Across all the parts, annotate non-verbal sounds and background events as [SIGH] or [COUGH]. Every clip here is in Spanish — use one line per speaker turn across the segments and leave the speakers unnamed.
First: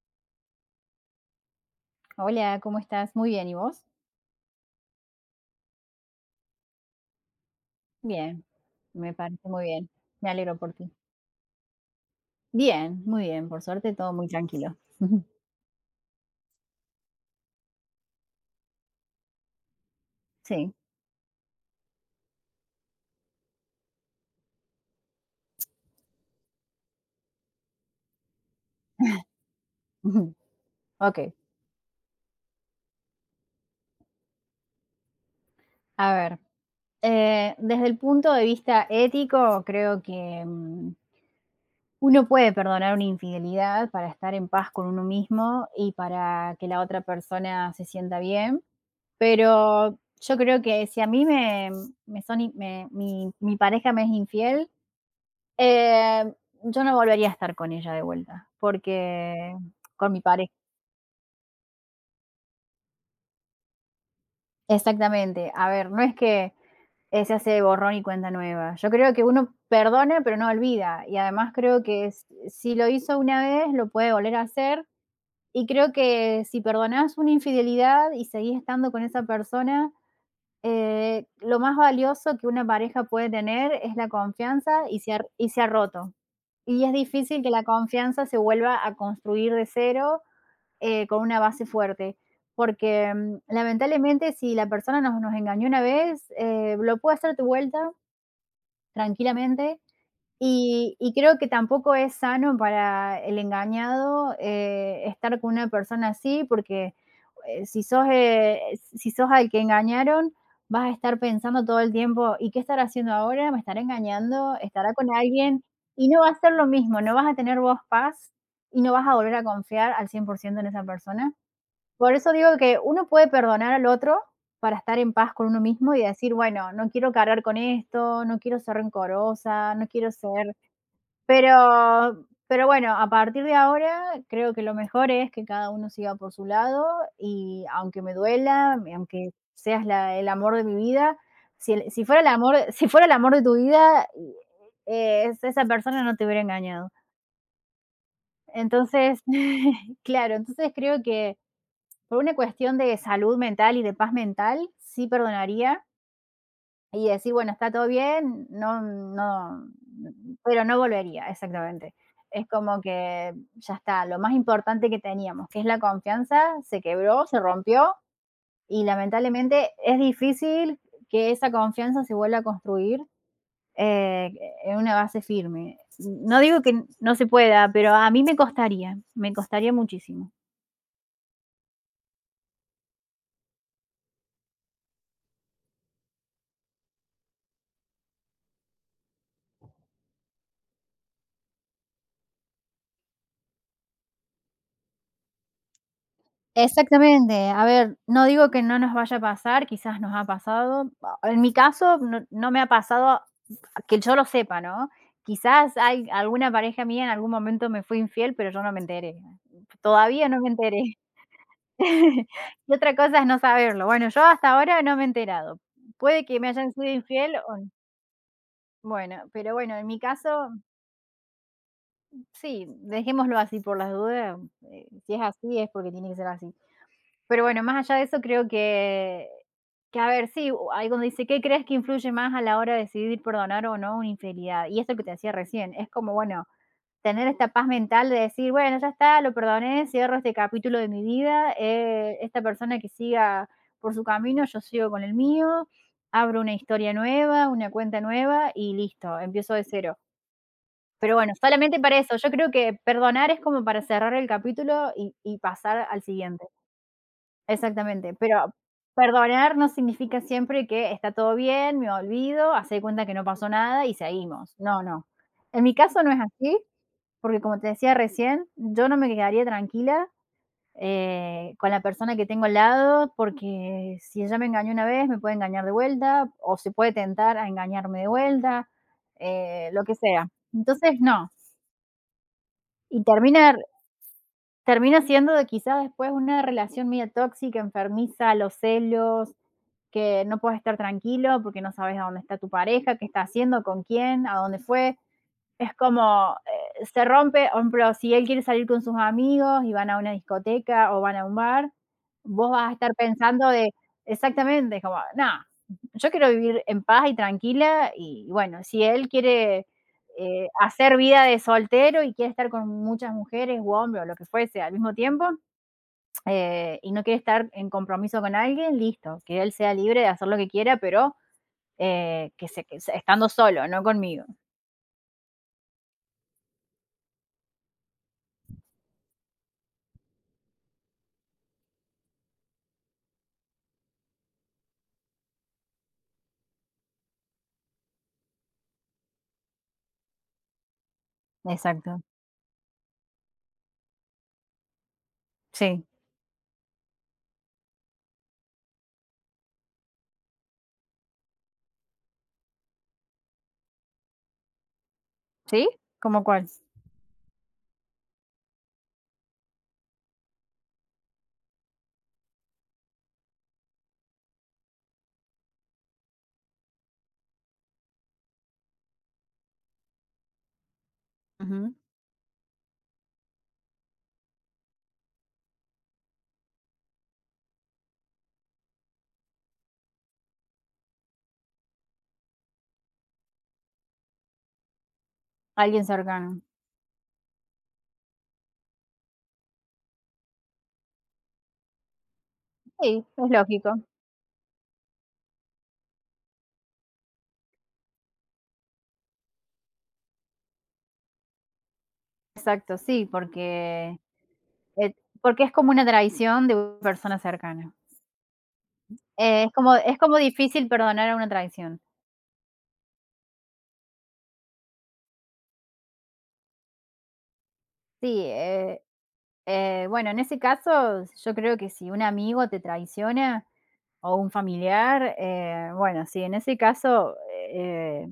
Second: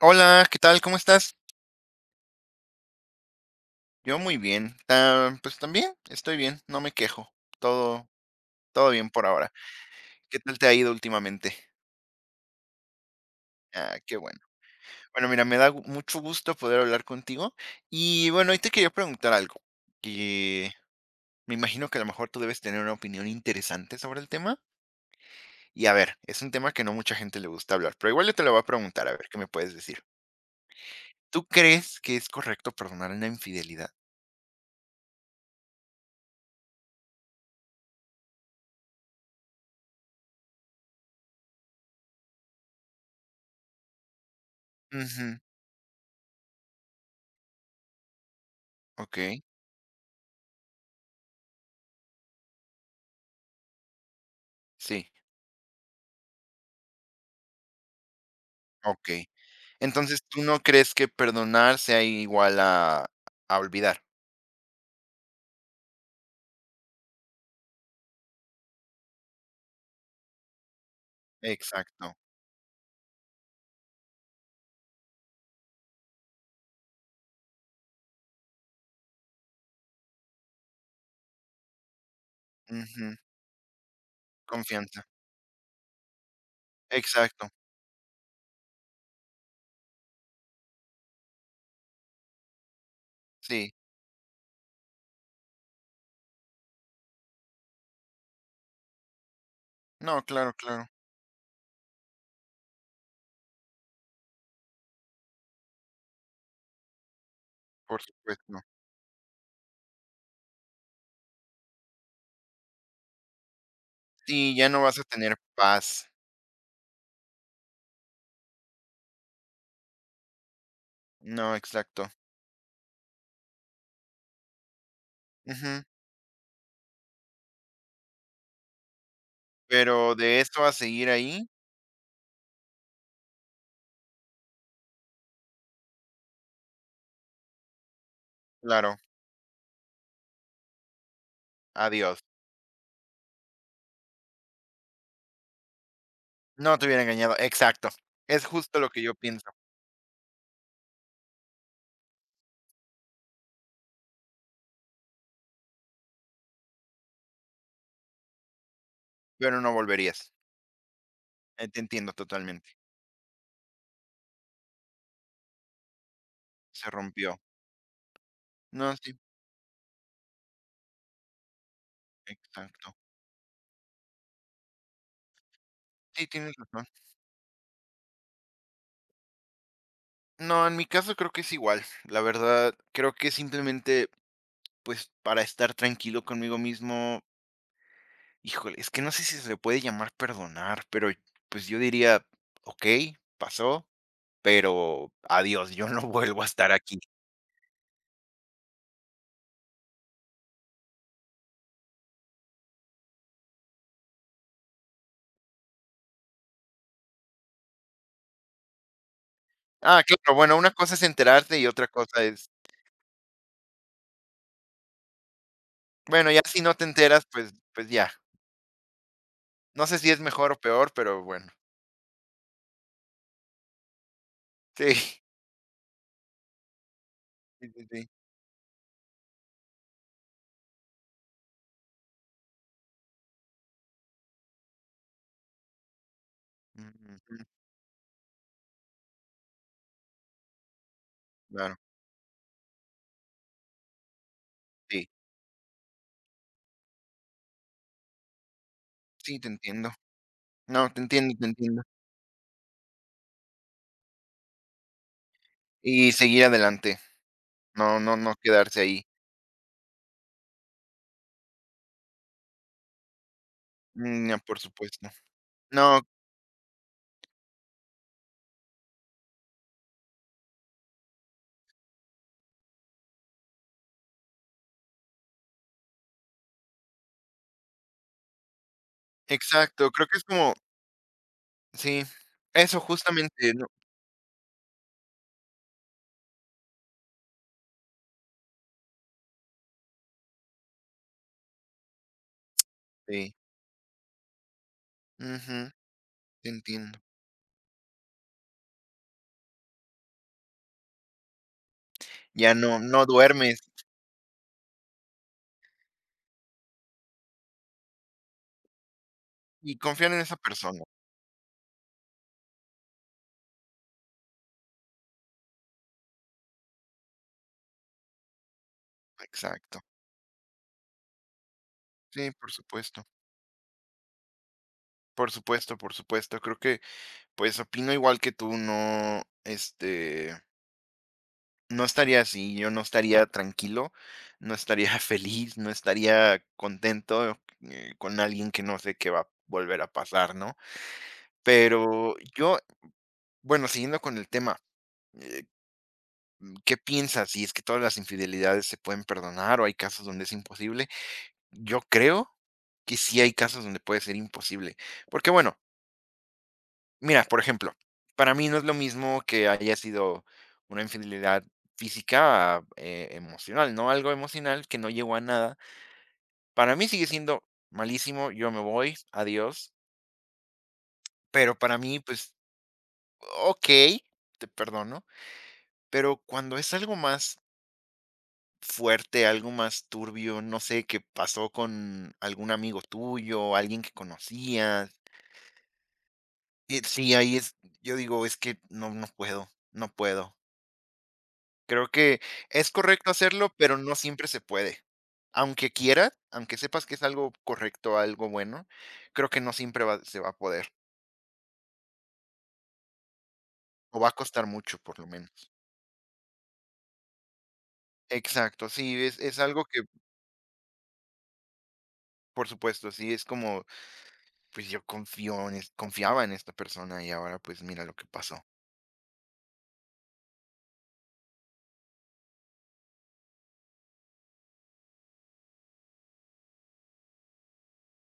Hola, ¿qué tal? ¿Cómo estás?
Hola, ¿cómo estás? Muy bien, ¿y vos?
Yo muy bien. Ah, pues también estoy bien, no me quejo. Todo,
Bien,
todo bien
me
por
parece
ahora.
muy bien. Me
¿Qué
alegro
tal te
por
ha
ti.
ido últimamente?
Bien, muy bien, por suerte
Ah,
todo
qué
muy
bueno.
tranquilo. [LAUGHS]
Bueno, mira, me da mucho gusto poder hablar contigo. Y bueno, hoy te quería preguntar algo, que
Sí.
me imagino que a lo mejor tú debes tener una opinión interesante sobre el tema. Y a ver, es un tema que no mucha gente le gusta hablar, pero igual yo te lo voy a preguntar, a ver qué me puedes decir.
[LAUGHS] Ok,
¿Tú crees que es correcto perdonar una infidelidad?
a ver. Desde el punto de vista ético, creo que uno puede perdonar una infidelidad para estar en paz con uno
Ujú,
mismo y para que la otra persona se sienta bien.
ok,
Pero yo creo que si a mí me, me son, in- me- mi pareja me es infiel,
sí,
Eh, yo no volvería a estar con ella de vuelta,
ok.
porque con mi
Entonces, ¿tú
pareja
no crees que perdonar sea igual a olvidar?
exactamente. A ver, no es que, se hace borrón y cuenta nueva. Yo creo que uno perdona, pero no olvida. Y además creo que
Exacto.
s si lo hizo una vez, lo puede volver a hacer. Y creo que si perdonás una infidelidad y seguís estando con esa persona, lo más valioso que una pareja
Ujú.
puede tener es la confianza y
Confianza.
se ha y se ha roto. Y es difícil
Exacto.
que la confianza se vuelva a construir de cero con una base fuerte. Porque
Sí.
lamentablemente si la persona nos engañó una vez, lo puede hacer de vuelta tranquilamente
No, claro, claro.
y creo que tampoco es sano para el engañado estar con una persona así porque eh, si
Por
sos, eh,
supuesto.
si sos al que engañaron, vas a estar pensando todo el tiempo, ¿y qué estará haciendo ahora? ¿Me estará
Sí,
engañando?
ya no
¿Estará
vas a
con
tener
alguien?
paz.
Y no va a ser lo mismo, no vas a tener vos paz y no vas a volver a confiar al 100% en esa persona.
No, exacto.
Por eso digo que uno puede perdonar al otro para estar en paz con uno
Ujú.
mismo y decir, bueno, no quiero cargar con esto, no quiero ser rencorosa, no quiero
Pero de
ser,
eso a seguir ahí,
pero bueno, a partir de ahora creo que lo mejor es que cada uno siga por su lado y aunque me duela, y
claro,
aunque seas la el amor de mi vida, si fuera
adiós.
el amor [LAUGHS] si fuera el amor de tu vida, esa persona no te hubiera
No te
engañado.
hubiera engañado. Exacto. Es justo lo que yo
Entonces,
pienso,
[LAUGHS] claro, entonces creo que por una cuestión de salud mental y de paz mental, sí perdonaría y decir: "Bueno, está todo bien, no
pero
no",
no volverías.
pero no volvería,
Te
exactamente.
entiendo
Es
totalmente.
como que ya está, lo más importante que teníamos, que es la confianza, se
Se
quebró,
rompió.
se rompió y
No, sí,
lamentablemente es difícil que esa confianza se vuelva a
exacto.
construir, eh, en una base firme.
Sí,
No
tienes
digo que
razón.
no se pueda, pero a mí me costaría muchísimo.
No, en mi caso creo que es igual. La verdad, creo que simplemente, pues, para estar tranquilo conmigo mismo, híjole, es que no sé si se le puede llamar perdonar, pero pues yo diría, ok, pasó, pero adiós, yo no [LAUGHS] vuelvo a estar aquí.
Exactamente. A ver, no digo que no nos vaya a pasar, quizás nos ha pasado. En mi caso, no me ha pasado ah, que yo lo sepa, ¿no? Quizás hay alguna pareja mía en algún momento me fue infiel, pero yo no me enteré.
Ah,
Todavía
claro,
no me
bueno, una cosa
enteré.
es enterarte y otra cosa
[LAUGHS]
es,
Y otra cosa es no saberlo. Bueno, yo hasta ahora no me he enterado. Puede
bueno,
que
ya
me
si
hayan
no te
sido
enteras,
infiel
pues,
o
pues ya.
pero bueno, en
No
mi
sé si es
caso,
mejor o peor, pero bueno.
sí, dejémoslo así por las dudas,
Sí,
si es
[LAUGHS]
así, es porque tiene que ser así. Pero bueno,
sí, sí,
más allá de
sí.
eso, creo que a ver, sí, u ahí donde dice: "¿Qué crees que influye más a la hora de decidir perdonar o no una infidelidad?". Y esto que te decía recién, es como, bueno, tener
Ujú,
esta paz mental de decir: "Bueno, ya está, lo perdoné, cierro este capítulo de mi vida,
claro,
esta persona que siga por su camino, yo sigo con
sí,
el mío, abro una historia nueva, una cuenta nueva y listo,
sí, te
empiezo de
entiendo.
cero".
No, te
Pero bueno,
entiendo, te
solamente
entiendo.
para eso, yo creo que perdonar es como para cerrar el capítulo y pasar al
Y seguir
siguiente.
adelante. No,
Exactamente,
no, no
pero
quedarse ahí.
perdonar no significa siempre que está todo bien, me olvido, haz cuenta que no pasó nada y
No,
seguimos.
por
No, no.
supuesto.
En mi
No,
caso no es así, porque como te decía recién, yo no me quedaría tranquila, con la persona que tengo al lado, porque si ella me engañó una vez, me puede engañar de vuelta o se puede tentar a engañarme de vuelta, lo
exacto,
que
creo que es
sea.
como
Entonces, no.
sí, eso
Y
justamente,
termina
no
termina siendo de quizás después una relación media tóxica, enfermiza, los celos, que no puedes estar tranquilo porque no sabes a dónde está tu pareja, qué está
sí,
haciendo, con quién, a dónde fue.
ujú,
Es como,
te entiendo.
se rompe, por ejemplo, si él quiere salir con sus amigos y van a una discoteca o van a un bar, vos
Ya
vas a
no
estar pensando
duermes
de, exactamente, como, no, yo quiero vivir en paz y tranquila y bueno, si él quiere
y confiar en esa persona.
hacer vida de soltero y quiere estar con muchas mujeres u hombres o lo que fuese al mismo tiempo, y no quiere estar en compromiso con alguien, listo, que él sea
Exacto.
libre de hacer lo que quiera, pero
Sí, por supuesto.
estando solo, no conmigo.
Por supuesto, por supuesto. Creo que, pues, opino igual que tú, no, este, no estaría así, yo no estaría tranquilo, no estaría [LAUGHS] feliz, no estaría contento, con alguien que no sé qué va a volver a pasar, ¿no?
Exacto.
Pero yo, bueno, siguiendo con el tema, eh,
Sí.
¿qué piensas? Si es que todas las infidelidades se pueden perdonar o hay casos donde es imposible. Yo creo que sí hay casos donde puede ser imposible. Porque bueno,
¿Sí? ¿Cómo cuál?
mira, por ejemplo, para mí no es lo mismo que haya sido una infidelidad física a, emocional, ¿no? Algo emocional que no llegó a nada. Para mí sigue siendo malísimo, yo me voy, adiós. Pero
Ujú.
para mí, pues, ok, te perdono. Pero cuando es algo más fuerte, algo más turbio, no sé, que pasó con algún amigo tuyo, alguien que conocías.
Alguien cercano.
Sí, ahí es, yo digo, es que no, no puedo, no puedo. Creo que es
Sí,
correcto
es
hacerlo,
lógico.
pero no siempre se puede. Aunque quieras, aunque sepas que es algo correcto, algo bueno, creo que no siempre se va a poder,
Exacto, sí,
o va a costar mucho,
eh,
por lo
porque
menos.
es como una traición de una persona cercana.
Exacto, sí, es
Eh, es,
algo
como,
que,
es como difícil perdonar a una traición.
por supuesto, sí, es como, pues yo confío en, confiaba en esta persona y ahora pues mira lo que
Sí,
pasó.
bueno, en ese caso yo creo que si un amigo te traiciona, o un familiar, bueno, sí, en ese caso, eh,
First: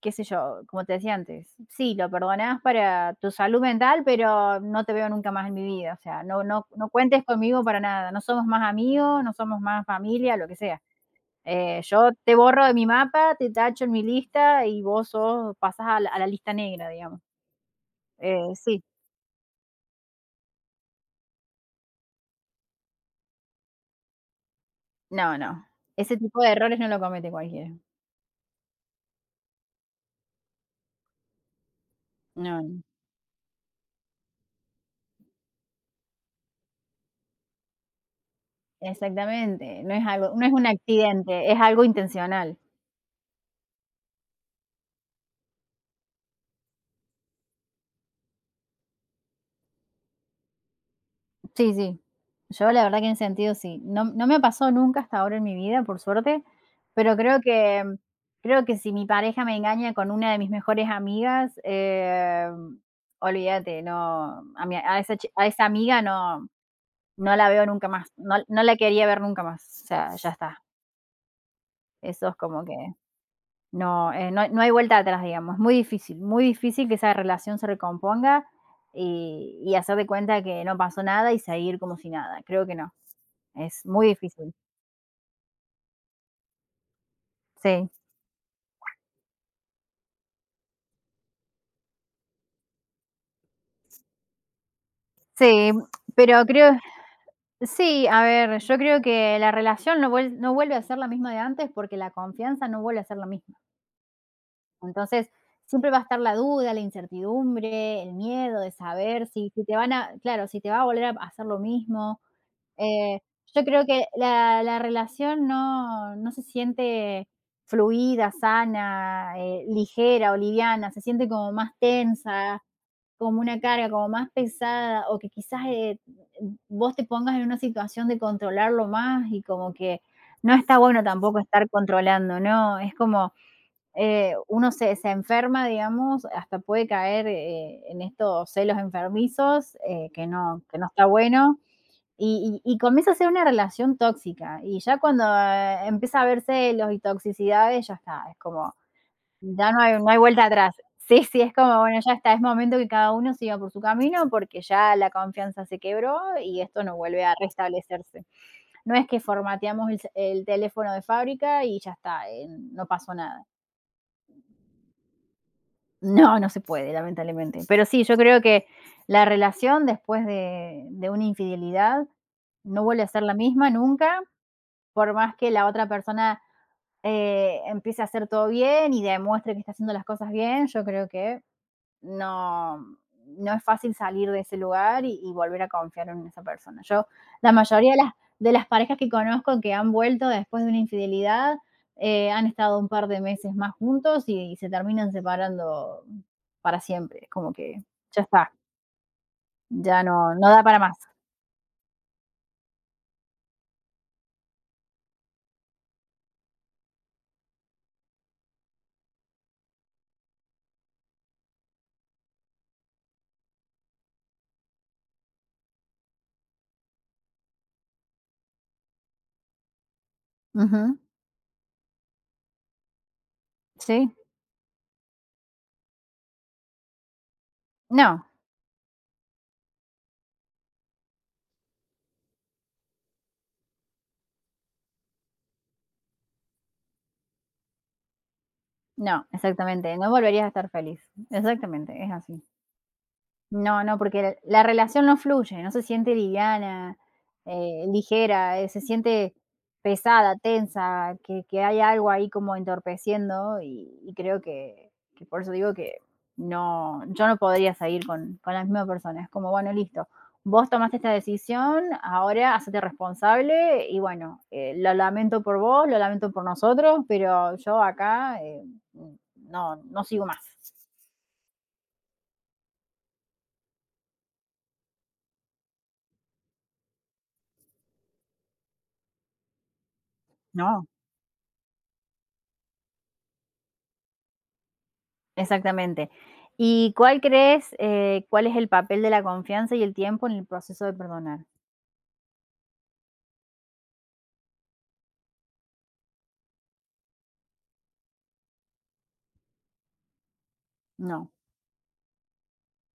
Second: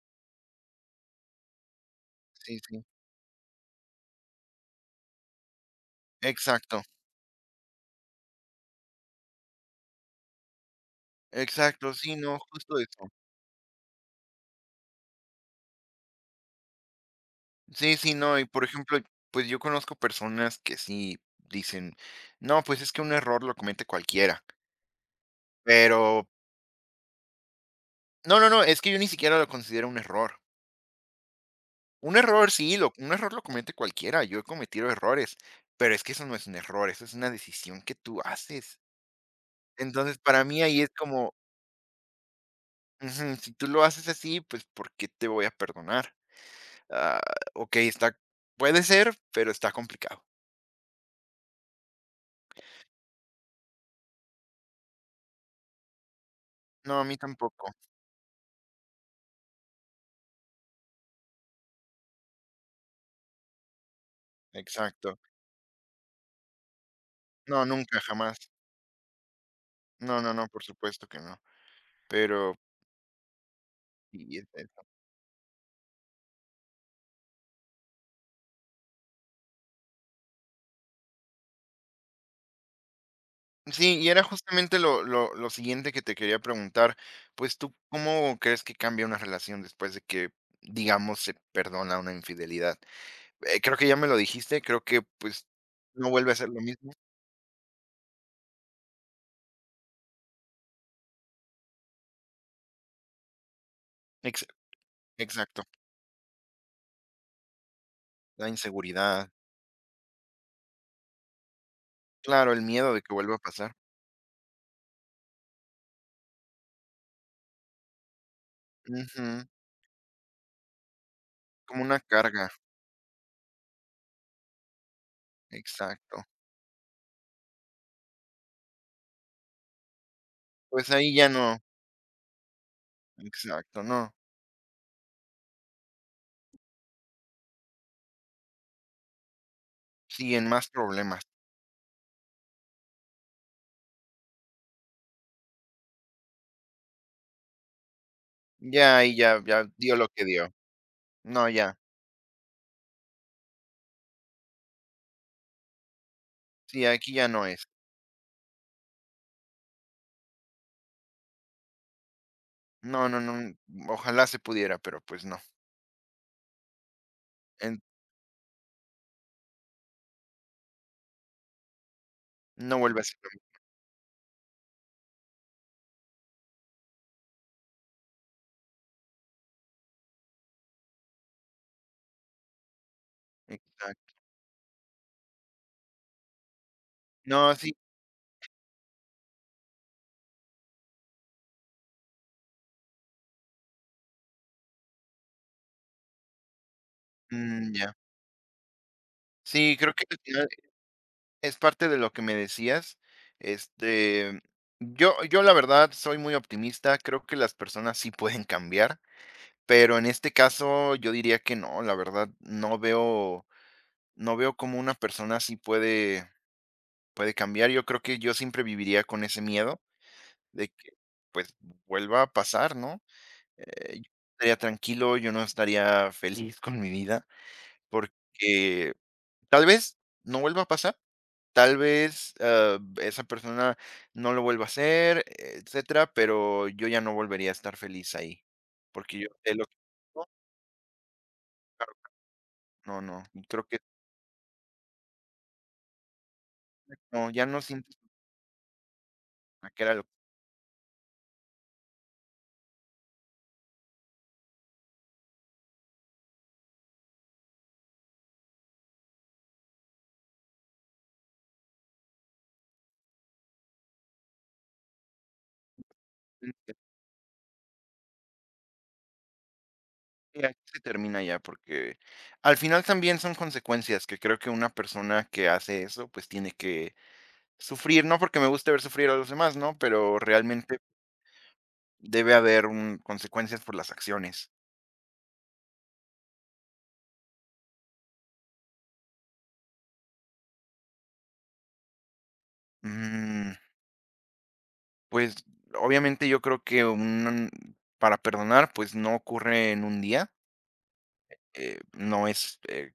qué sé yo, como te decía antes, sí, lo
Sí,
perdonás
sí.
para tu salud mental, pero no te veo nunca más en mi vida, o sea, no no
Exacto,
no cuentes conmigo para nada, no somos más amigos, no somos más familia, lo que sea. Eh,
exacto,
yo
sí,
te
no,
borro de
justo
mi
eso.
mapa, te tacho en mi lista y vos sos pasás a la lista negra, digamos.
Sí, sí, no, y
Eh,
por
sí,
ejemplo, pues yo conozco personas que sí dicen, no, pues es que un error lo comete cualquiera,
no, no, ese
pero
tipo de errores no lo comete cualquiera.
no, no, no, es que yo ni siquiera lo considero un error. Un error
No.
sí,
No.
un error lo comete cualquiera, yo he cometido errores, pero es que eso no es un error, eso es una decisión que tú haces.
Exactamente, no es
Entonces,
algo no
para
es
mí
un
ahí es como,
accidente, es algo intencional.
ujú, si tú lo haces así, pues ¿por qué te voy a perdonar? Ah, ok, está, puede ser, pero está complicado.
Sí, sí. Yo la verdad que en ese sentido sí. No me pasó nunca hasta ahora en mi vida, por suerte,
No, a
pero
mí tampoco.
creo que si mi pareja me engaña con una de mis mejores amigas, olvídate, no, a mi a esa
Exacto.
chi a esa amiga no la veo
No,
nunca
nunca,
más, no
jamás.
no la quería ver nunca más, o sea,
No,
ya
no, no,
está.
por supuesto que no.
Eso es
Pero
como que no,
y es
no no hay
eso.
vuelta atrás, digamos. Es muy difícil que esa relación se recomponga y hacer de cuenta que no pasó nada y seguir como si nada. Creo que no. Es
Sí,
muy
y era
difícil.
justamente lo siguiente que te quería preguntar, pues, ¿tú
Sí,
cómo crees que cambia una relación después de que, digamos, se perdona una infidelidad? Creo que ya me lo dijiste, creo que, pues,
sí,
no vuelve a
pero
ser lo
creo
mismo.
sí, a ver, yo creo que la relación no vuelve a ser la misma de antes porque la confianza no vuelve a ser la misma.
Ex
Entonces,
Exacto,
siempre va a estar la duda, la incertidumbre, el
la
miedo de saber
inseguridad.
si te van a claro, si te va a volver a hacer lo mismo,
Claro, el miedo de que
Eh,
vuelva a
yo
pasar.
creo que la relación no se siente fluida,
Ujú,
sana, ligera o liviana, se siente como más
como una carga,
tensa, como una carga, como más pesada, o que quizás,
exacto.
vos te pongas en una situación de controlarlo más y como que no está
Pues
bueno
ahí ya
tampoco
no
estar controlando, ¿no? Es como,
exacto, no,
uno se enferma, digamos, hasta puede caer, en estos celos enfermizos, que
siguen
no
más
que no está
problemas.
bueno. Y comienza a ser una relación tóxica. Y ya cuando empieza a haber celos y toxicidades, ya está, es como,
Ya, y ya ya
ya no hay,
dio
no
lo
hay
que
vuelta
dio.
atrás. Sí, sí,
No,
es
ya.
como, bueno, ya está, es momento que cada uno siga por su camino porque ya la confianza se quebró y esto
Sí,
no
aquí
vuelve
ya
a
no es.
restablecerse. No es que formateamos el teléfono de fábrica y ya está, no
No,
pasó
no,
nada.
no. Ojalá se pudiera, pero, pues, no.
No, no se puede, lamentablemente.
En
Pero sí, yo creo que la relación después de una infidelidad
no
no
vuelve
vuelve
a
a
ser
ser
lo
la
mismo.
misma nunca por más que la otra persona, empiece a hacer todo bien y demuestre que está haciendo las cosas bien, yo creo que no, no es fácil
Exacto.
salir de ese lugar y volver a confiar en esa persona. Yo, la
No, sí.
mayoría de de las parejas que conozco que han vuelto después de una infidelidad, han estado un par de meses más juntos y, se terminan separando para siempre. Como
Mm,
que
ya.
ya está,
Sí, creo
ya
que al
no,
final
no da para más.
es parte de lo que me decías. Este, yo la verdad soy muy optimista, creo que las personas sí pueden cambiar, pero en este caso yo diría que no, la verdad no veo no veo cómo una persona sí puede puede cambiar. Yo creo que yo siempre viviría con ese miedo. De que,
Ujú,
pues, vuelva a pasar, ¿no? Yo
sí,
no estaría tranquilo, yo no estaría feliz [LAUGHS] con mi vida,
no.
porque tal vez no vuelva a pasar, tal vez, ah, esa persona no lo vuelva a hacer, etcétera, pero yo ya no volvería a estar feliz ahí,
No,
porque yo sé lo que
exactamente,
[LAUGHS]
no
no,
volverías a estar feliz. Exactamente, es así.
claro, no, no, y creo que
No, no, porque la relación no fluye, no se siente liviana,
no, ya no sientes
ligera, se siente
que era lo que
pesada, tensa, que hay algo ahí como entorpeciendo y creo que por eso digo que no, yo no podría seguir con la misma persona. Es como, bueno, listo, vos tomaste esta decisión, ahora hacete responsable y bueno, lo lamento por vos, lo lamento por
sientes,
nosotros, pero yo acá, no, no sigo más,
ya se termina ya, porque al final también son consecuencias que creo que una persona que hace eso, pues, tiene que sufrir, no porque me guste ver sufrir a los demás, ¿no? Pero realmente
¿no?
debe haber un consecuencias por las acciones.
Exactamente. ¿Y cuál crees, cuál es el papel de la confianza y el tiempo en el proceso de perdonar?
Mm, pues, obviamente, yo creo que un para perdonar, pues, no ocurre en un día,
No,
no es,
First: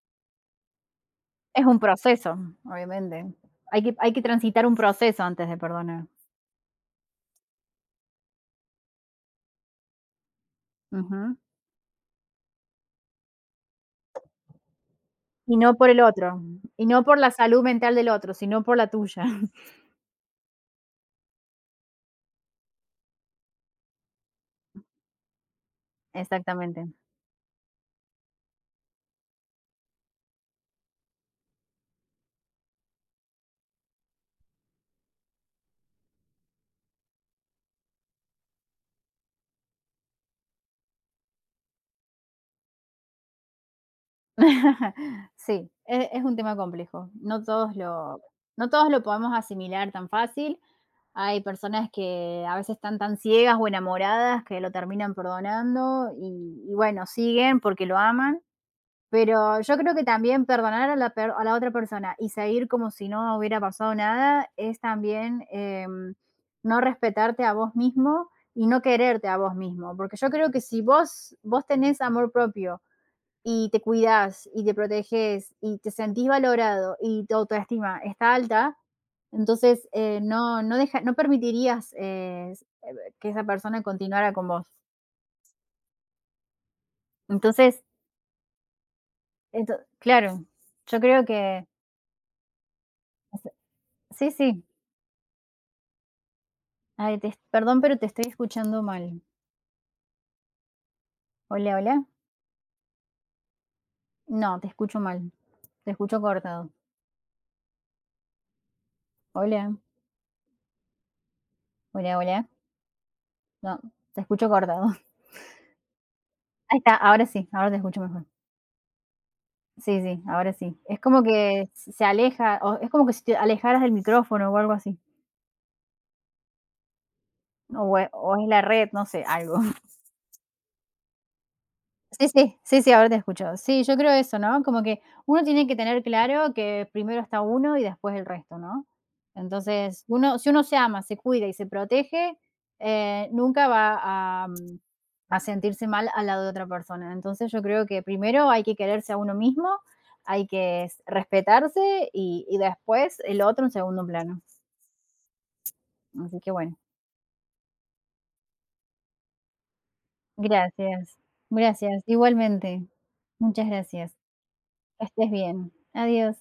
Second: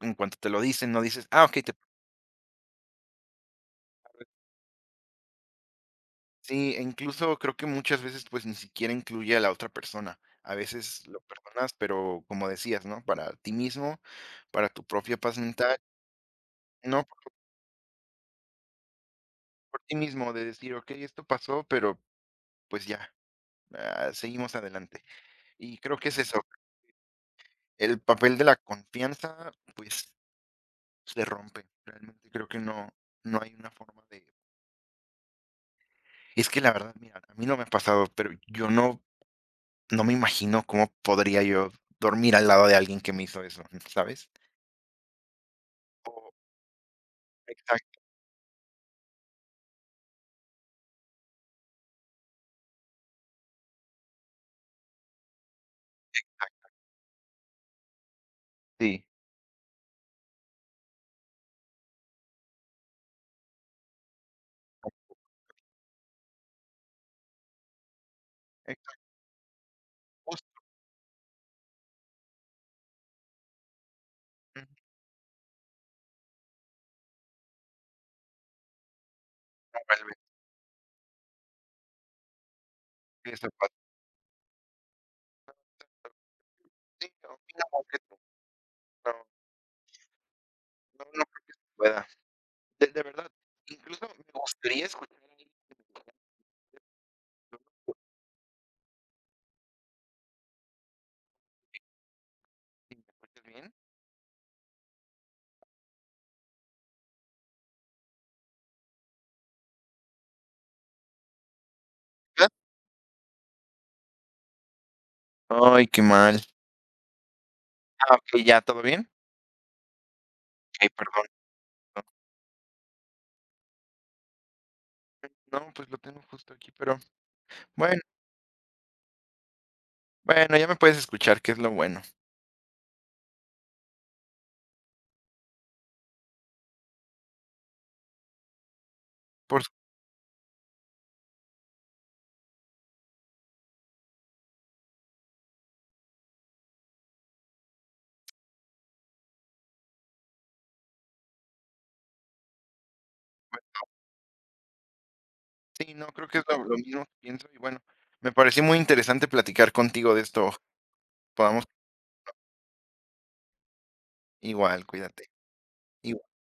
en cuanto te lo dicen, no dices: "Ah, okey,
es
te"
un
[LAUGHS]
proceso, obviamente. Hay que transitar un proceso antes de perdonar.
sí, e incluso creo que muchas veces, pues, ni siquiera incluye a la otra persona. A veces lo
Ujú.
perdonas, pero como decías, ¿no? Para ti mismo, para tu propia paz
Y no
mental,
por el otro, y no
no
por la salud mental del otro, sino por la tuya. [LAUGHS]
por ti mismo, de decir: "Okey, esto pasó, pero, pues, ya". Ah, seguimos adelante. Y creo que es eso,
Exactamente.
el papel de la confianza, pues, se rompe. Realmente creo que no no hay una forma de es que la verdad, mira, a mí no me ha pasado, pero yo no no me imagino cómo podría yo dormir al lado de alguien que me hizo eso, ¿sabes?
[LAUGHS] Sí, es un tema complejo. No todos
Exacto,
lo no todos lo podemos asimilar tan fácil. Hay personas que a veces están tan ciegas o enamoradas que lo terminan perdonando y bueno, siguen porque lo aman,
sí.
pero yo creo que también perdonar a la per a la otra persona y seguir como si no hubiera pasado nada es también, no respetarte a vos mismo y no
Exacto,
quererte a vos mismo, porque yo creo que
justo.
si vos tenés amor propio y te cuidas y
Ujú,
te proteges y te sentís valorado y tu autoestima está alta,
no
entonces,
vuelve,
no permitirías, que
sí,
esa
eso
persona
pasa.
continuara con vos.
Sí, opino
Entonces,
igual que tú. No,
ento claro, yo
no, no
creo que
creo que se pueda. De verdad, incluso
sí,
me
sí.
gustaría escuchar a alguien
Ay, te perdón, pero te estoy escuchando mal. Hola, hola.
si me escuchas bien.
No, te escucho mal. Te escucho cortado. Hola, hola, hola.
¿Ah?
No, te escucho cortado. [LAUGHS]
Ay, qué mal.
Ahí está, ahora sí, ahora te escucho
Ah,
mejor.
okey, ya, ¿todo bien?
Sí, sí, ahora sí.
Okey,
Es como
perdón.
que se aleja, o es como que si te alejaras del micrófono o algo así,
No, no, pues lo tengo justo aquí, pero bueno,
o es la red, no sé, algo.
bueno, ya me puedes escuchar, que es lo bueno.
Sí, sí, sí, sí, ahora te escucho. Sí, yo creo eso, ¿no? Como que uno tiene que tener claro que primero está uno y después el resto, ¿no?
Por su-
Entonces, uno, si uno se ama, se cuida y se protege, nunca va a, mm, a sentirse mal al lado de otra persona. Entonces, yo creo que primero hay que quererse a uno mismo, hay que respetarse y después el otro en segundo plano.
sí, no, creo
Así
que es
que
lo
bueno,
mismo que pienso y bueno, me pareció muy interesante platicar contigo de esto.
gracias.
Podamos
Gracias, igualmente. Muchas gracias.
igual,
Que
cuídate.
estés bien. Adiós.